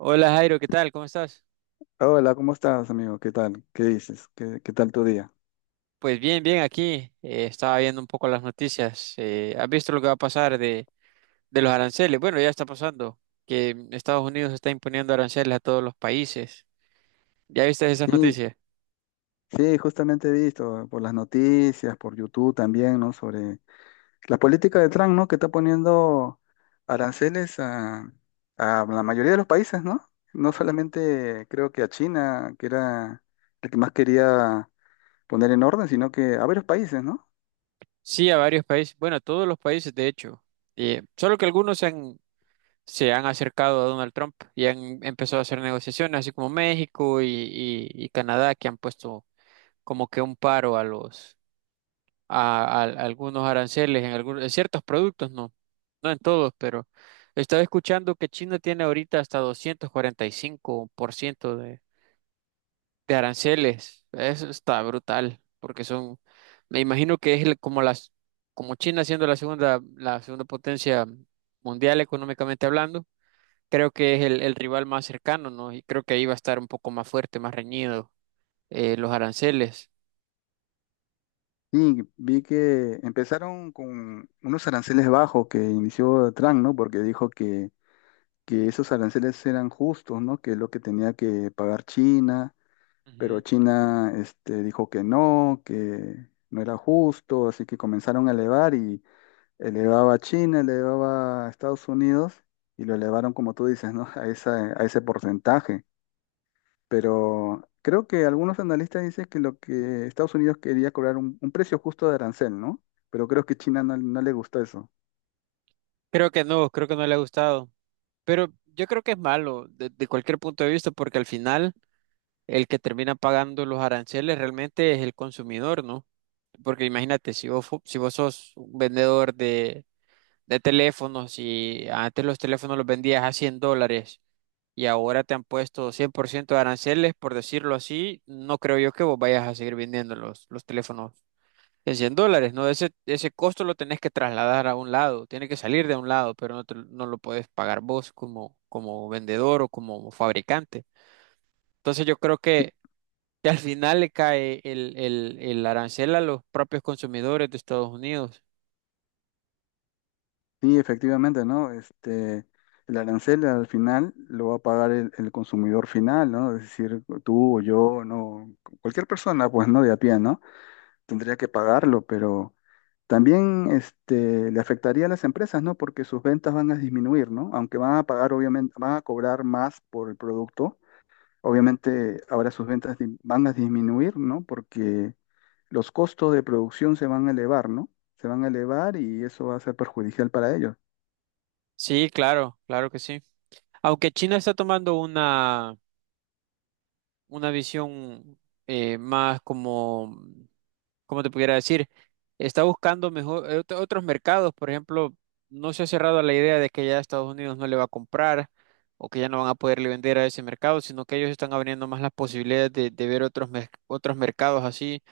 Hola Jairo, ¿qué tal? ¿Cómo estás? Hola, ¿cómo estás, amigo? ¿Qué tal? ¿Qué dices? ¿Qué tal tu día? Pues bien, bien, aquí estaba viendo un poco las noticias. ¿Has visto lo que va a pasar de los aranceles? Bueno, ya está pasando, que Estados Unidos está imponiendo aranceles a todos los países. ¿Ya viste esas Sí, noticias? sí, justamente he visto por las noticias, por YouTube también, ¿no? Sobre la política de Trump, ¿no? Que está poniendo aranceles a la mayoría de los países, ¿no? No solamente creo que a China, que era el que más quería poner en orden, sino que a varios países, ¿no? Sí, a varios países, bueno, a todos los países de hecho, solo que algunos se han acercado a Donald Trump y han empezado a hacer negociaciones, así como México y Canadá, que han puesto como que un paro a algunos aranceles en algunos, en ciertos productos, no, no en todos, pero estaba escuchando que China tiene ahorita hasta 245% de aranceles. Eso está brutal, porque son, me imagino que es como como China siendo la segunda potencia mundial económicamente hablando. Creo que es el rival más cercano, ¿no? Y creo que ahí va a estar un poco más fuerte, más reñido, los aranceles. Y vi que empezaron con unos aranceles bajos que inició Trump, ¿no? Porque dijo que esos aranceles eran justos, ¿no? Que es lo que tenía que pagar China, pero Ujú. China, este, dijo que no era justo, así que comenzaron a elevar y elevaba a China, elevaba a Estados Unidos y lo elevaron, como tú dices, ¿no? A esa, a ese porcentaje. Pero creo que algunos analistas dicen que lo que Estados Unidos quería cobrar un precio justo de arancel, ¿no? Pero creo que China no, no le gustó eso. Creo que no le ha gustado. Pero yo creo que es malo de cualquier punto de vista, porque al final el que termina pagando los aranceles realmente es el consumidor, ¿no? Porque imagínate, si si vos sos un vendedor de teléfonos, y antes los teléfonos los vendías a $100, y ahora te han puesto 100% de aranceles, por decirlo así, no creo yo que vos vayas a seguir vendiendo los teléfonos en $100, ¿no? Ese costo lo tenés que trasladar a un lado, tiene que salir de un lado, pero no, te lo no lo puedes pagar vos como, como vendedor o como fabricante. Entonces yo creo que al final le cae el arancel a los propios consumidores de Estados Unidos. Sí, efectivamente, ¿no? Este, el arancel al final lo va a pagar el consumidor final, ¿no? Es decir, tú o yo, no, cualquier persona, pues, ¿no? De a pie, ¿no? Tendría que pagarlo, pero también, este, le afectaría a las empresas, ¿no? Porque sus ventas van a disminuir, ¿no? Aunque van a pagar, obviamente, van a cobrar más por el producto, obviamente ahora sus ventas di- van a disminuir, ¿no? Porque los costos de producción se van a elevar, ¿no? Se van a elevar y eso va a ser perjudicial para ellos. Sí, claro, claro que sí. Aunque China está tomando una visión más como como te pudiera decir, está buscando mejor otros mercados. Por ejemplo, no se ha cerrado a la idea de que ya Estados Unidos no le va a comprar, o que ya no van a poderle vender a ese mercado, sino que ellos están abriendo más las posibilidades de ver otros mercados así,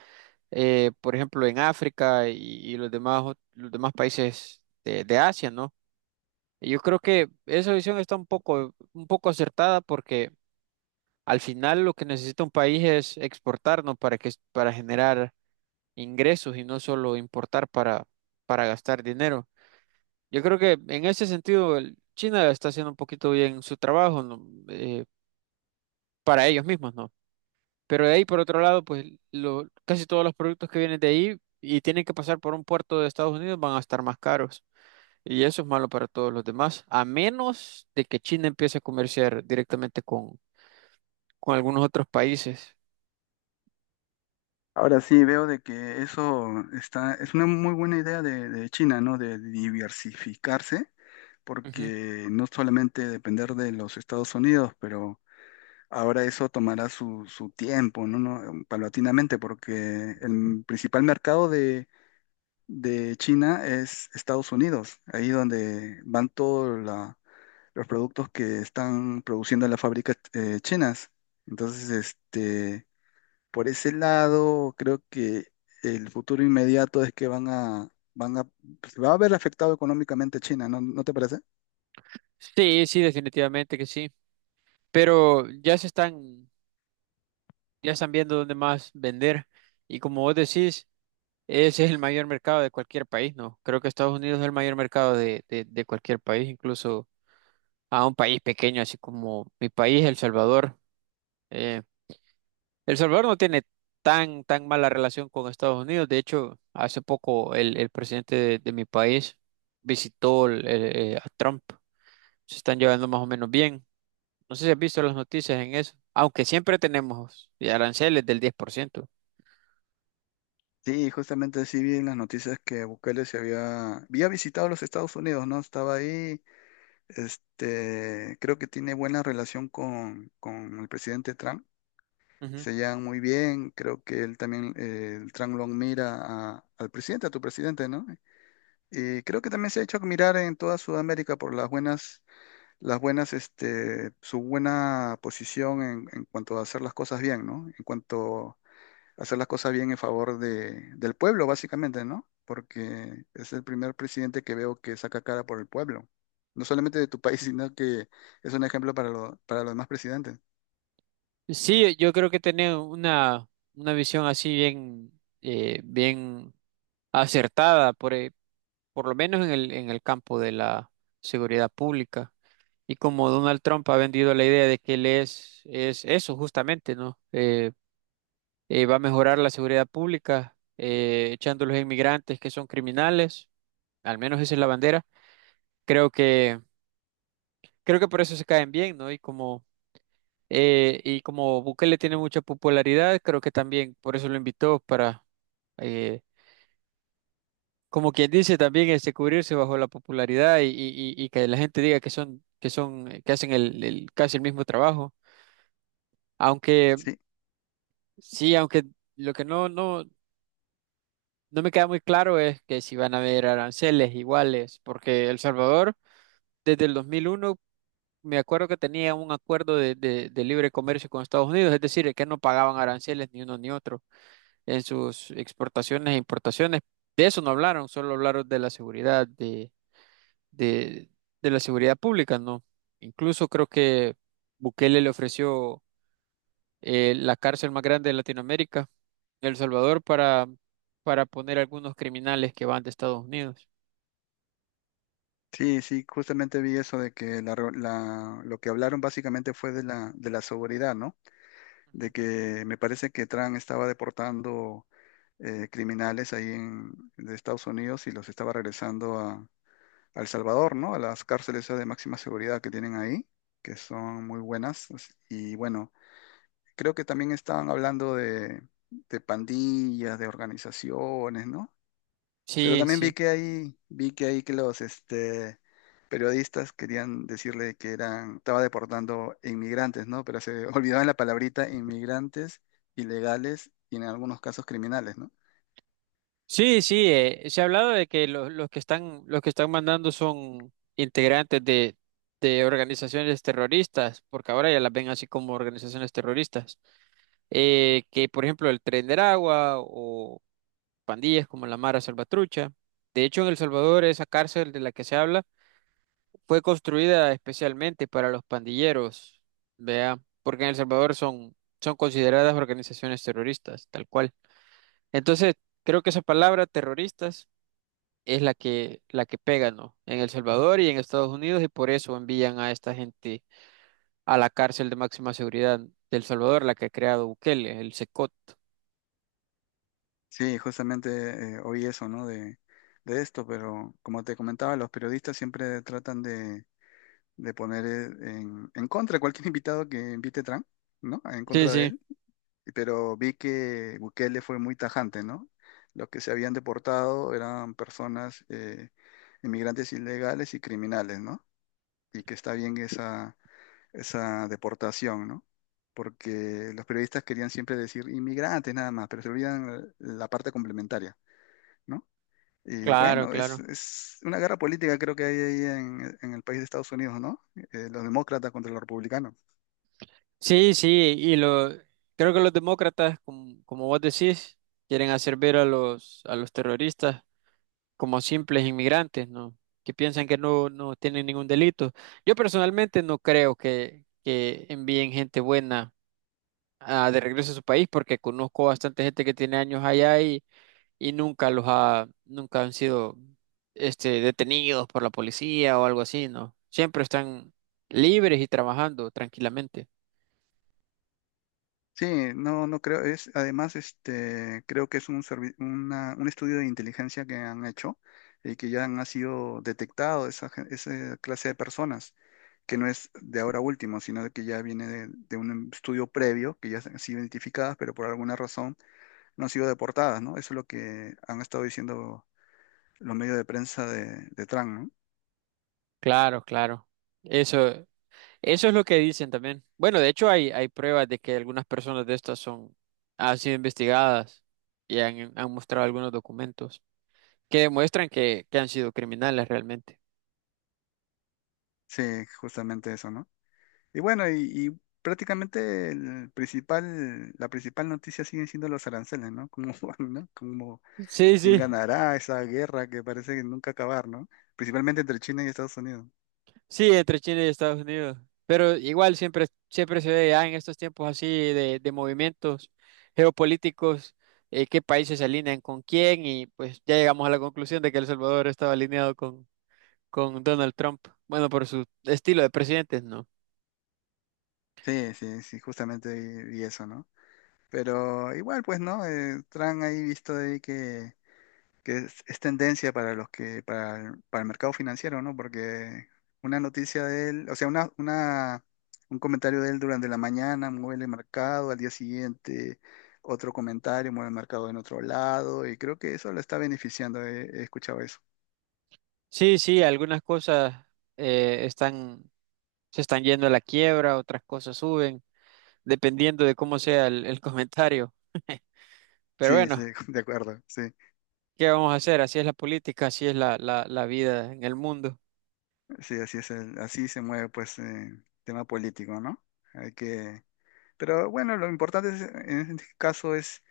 por ejemplo en África y los demás países de Asia, ¿no? Yo creo que esa visión está un poco acertada, porque al final lo que necesita un país es exportarnos para que, para generar ingresos, y no solo importar para gastar dinero. Yo creo que en ese sentido China está haciendo un poquito bien su trabajo, ¿no? Para ellos mismos, ¿no? Pero de ahí, por otro lado, pues casi todos los productos que vienen de ahí y tienen que pasar por un puerto de Estados Unidos van a estar más caros. Y eso es malo para todos los demás, a menos de que China empiece a comerciar directamente con algunos otros países. Ahora sí, veo de que eso está, es una muy buena idea de China, ¿no? De diversificarse, Ujú. porque no solamente depender de los Estados Unidos, pero ahora eso tomará su, su tiempo, ¿no? Paulatinamente, porque el principal mercado de China es Estados Unidos, ahí donde van todos la- los productos que están produciendo las fábricas chinas. Entonces, este... Por ese lado, creo que el futuro inmediato es que van a, se va a ver afectado económicamente China, ¿no, no te parece? Sí, sí, definitivamente que sí. Pero ya están viendo dónde más vender. Y como vos decís, ese es el mayor mercado de cualquier país, ¿no? Creo que Estados Unidos es el mayor mercado de cualquier país, incluso a un país pequeño, así como mi país, El Salvador. Eh, El Salvador no tiene tan, tan mala relación con Estados Unidos. De hecho, hace poco el presidente de mi país visitó a Trump. Se están llevando más o menos bien. No sé si has visto las noticias en eso, aunque siempre tenemos aranceles del 10%. Sí, justamente sí vi en las noticias que Bukele se había, había visitado los Estados Unidos, ¿no? Estaba ahí, este, creo que tiene buena relación con el presidente Trump, se llevan muy bien, creo que él también, el Trump lo mira a- al presidente, a tu presidente, ¿no? Y creo que también se ha hecho admirar en toda Sudamérica por las buenas, este, su buena posición en cuanto a hacer las cosas bien, ¿no? En cuanto a hacer las cosas bien en favor de, del pueblo, básicamente, ¿no? Porque es el primer presidente que veo que saca cara por el pueblo. No solamente de tu país, sino que es un ejemplo para, lo- para los demás presidentes. Sí, yo creo que tener una visión así bien, bien acertada, por lo menos en el campo de la seguridad pública. Y como Donald Trump ha vendido la idea de que él es eso justamente, ¿no? Va a mejorar la seguridad pública, echando a los inmigrantes que son criminales, al menos esa es la bandera. Creo creo que por eso se caen bien, ¿no? Y como Bukele tiene mucha popularidad, creo que también por eso lo invitó para, eh, como quien dice, también este, cubrirse bajo la popularidad y que la gente diga que son, que son, que hacen casi el mismo trabajo. Aunque Sí, sí, aunque lo que no me queda muy claro es que si van a haber aranceles iguales, porque El Salvador desde el 2001 me acuerdo que tenía un acuerdo de de libre comercio con Estados Unidos, es decir, que no pagaban aranceles ni uno ni otro en sus exportaciones e importaciones. De eso no hablaron, solo hablaron de la seguridad, de, de la seguridad pública, ¿no? Incluso creo que Bukele le ofreció la cárcel más grande de Latinoamérica, El Salvador, para poner algunos criminales que van de Estados Unidos. sí, sí, justamente vi eso de que la, reu- la- lo que hablaron básicamente fue de la seguridad, ¿no? Ujú. De que me parece que Trump estaba deportando criminales ahí en, de Estados Unidos y los estaba regresando a El Salvador, ¿no? A las cárceles de máxima seguridad que tienen ahí, que son muy buenas. As- Y bueno, creo que también estaban hablando de pandillas, de organizaciones, ¿no? Pero Sí, también sí. Vi que ahí que los este, periodistas querían decirle que eran, estaba deportando inmigrantes, ¿no? Pero se olvidaban la palabrita inmigrantes, ilegales y en algunos casos criminales, ¿no? Sí, sí, se ha hablado de que los que están mandando son integrantes de organizaciones terroristas, porque ahora ya las ven así como organizaciones terroristas. Que por ejemplo el Tren del Agua, o pandillas como la Mara Salvatrucha. De hecho, en El Salvador esa cárcel de la que se habla fue construida especialmente para los pandilleros, vea, porque en El Salvador son consideradas organizaciones terroristas, tal cual. Entonces, creo que esa palabra terroristas es la que pega, ¿no? En El Salvador y en Estados Unidos, y por eso envían a esta gente a la cárcel de máxima seguridad del Salvador, la que ha creado Bukele, el SECOT. Sí, justamente oí eso, ¿no? De esto, pero como te comentaba, los periodistas siempre tratan de poner en contra cualquier invitado que invite Trump, ¿no? En Sí, contra de sí. él. Pero vi que Bukele fue muy tajante, ¿no? Los que se habían deportado eran personas, inmigrantes ilegales y criminales, ¿no? Y que está bien esa, esa deportación, ¿no? Porque los periodistas querían siempre decir inmigrantes nada más, pero se olvidan la parte complementaria. ¿No? Y Claro, bueno, claro. es una guerra política creo que hay ahí en el país de Estados Unidos, ¿no? Los demócratas contra los republicanos. Sí, sí, y lo creo que los demócratas, como, como vos decís, quieren hacer ver a los terroristas como simples inmigrantes, ¿no? Que piensan que no tienen ningún delito. Yo personalmente no creo que envíen gente buena ah, de regreso a su país, porque conozco bastante gente que tiene años allá, y nunca los ha nunca han sido este detenidos por la policía o algo así, ¿no? Siempre están libres y trabajando tranquilamente. Sí, no, no creo, es, además, este, creo que es un, servi- una- un estudio de inteligencia que han hecho y que ya han, ha sido detectado esa, gen- esa clase de personas, que no es de ahora último, sino de que ya viene de un estudio previo, que ya han sido identificadas, pero por alguna razón no han sido deportadas, ¿no? Eso es lo que han estado diciendo los medios de prensa de Trump, ¿no? Claro, claro. Eso, eso es lo que dicen también. Bueno, de hecho hay pruebas de que algunas personas de estas son, han sido investigadas han mostrado algunos documentos que demuestran que han sido criminales realmente. Sí, justamente eso, ¿no? Y bueno, y prácticamente el principal, la principal noticia siguen siendo los aranceles, ¿no? Como, van, ¿no? Como Sí, quién sí, ganará esa guerra que parece que nunca acabar, ¿no? Principalmente entre China y Estados Unidos. sí, entre China y Estados Unidos. Pero igual siempre, siempre se ve ya en estos tiempos así de movimientos geopolíticos, qué países se alinean con quién, y pues ya llegamos a la conclusión de que El Salvador estaba alineado con Donald Trump. Bueno, por su estilo de presidente, ¿no? Sí, sí, sí, justamente y eso, ¿no? Pero igual, pues, ¿no? Trump ahí visto ahí que es tendencia para los que, para el mercado financiero, ¿no? Porque una noticia de él, o sea, una, un comentario de él durante la mañana mueve el mercado, al día siguiente otro comentario mueve el mercado en otro lado, y creo que eso lo está beneficiando, he, he escuchado eso. Sí, sí, algunas cosas eh, están, se están yendo a la quiebra, otras cosas suben, dependiendo de cómo sea el comentario. Pero Sí, sí, bueno, de acuerdo, sí, ¿qué vamos a hacer? Así es la política, así es la vida en el mundo. sí, así es, el- así se mueve pues el tema político, ¿no? Hay que, pero bueno, lo importante es- en este caso es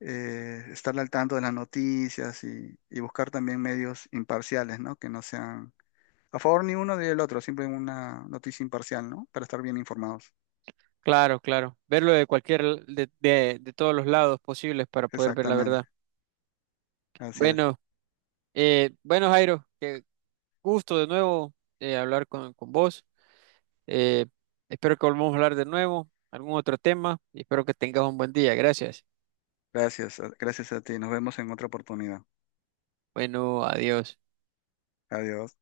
estar al tanto de las noticias y buscar también medios imparciales, ¿no? Que no sean a favor ni uno ni el otro, siempre una noticia imparcial, ¿no? Para estar bien informados. Claro, claro. Verlo de de todos los lados posibles para poder ver la Exactamente, verdad. así es. Bueno, bueno, Jairo, qué gusto de nuevo hablar con vos. Eh, Espero que volvamos a hablar de nuevo, algún otro tema, y espero que tengas un buen día. Gracias. Gracias, gracias a ti. Nos vemos en otra oportunidad. Bueno, adiós. Adiós.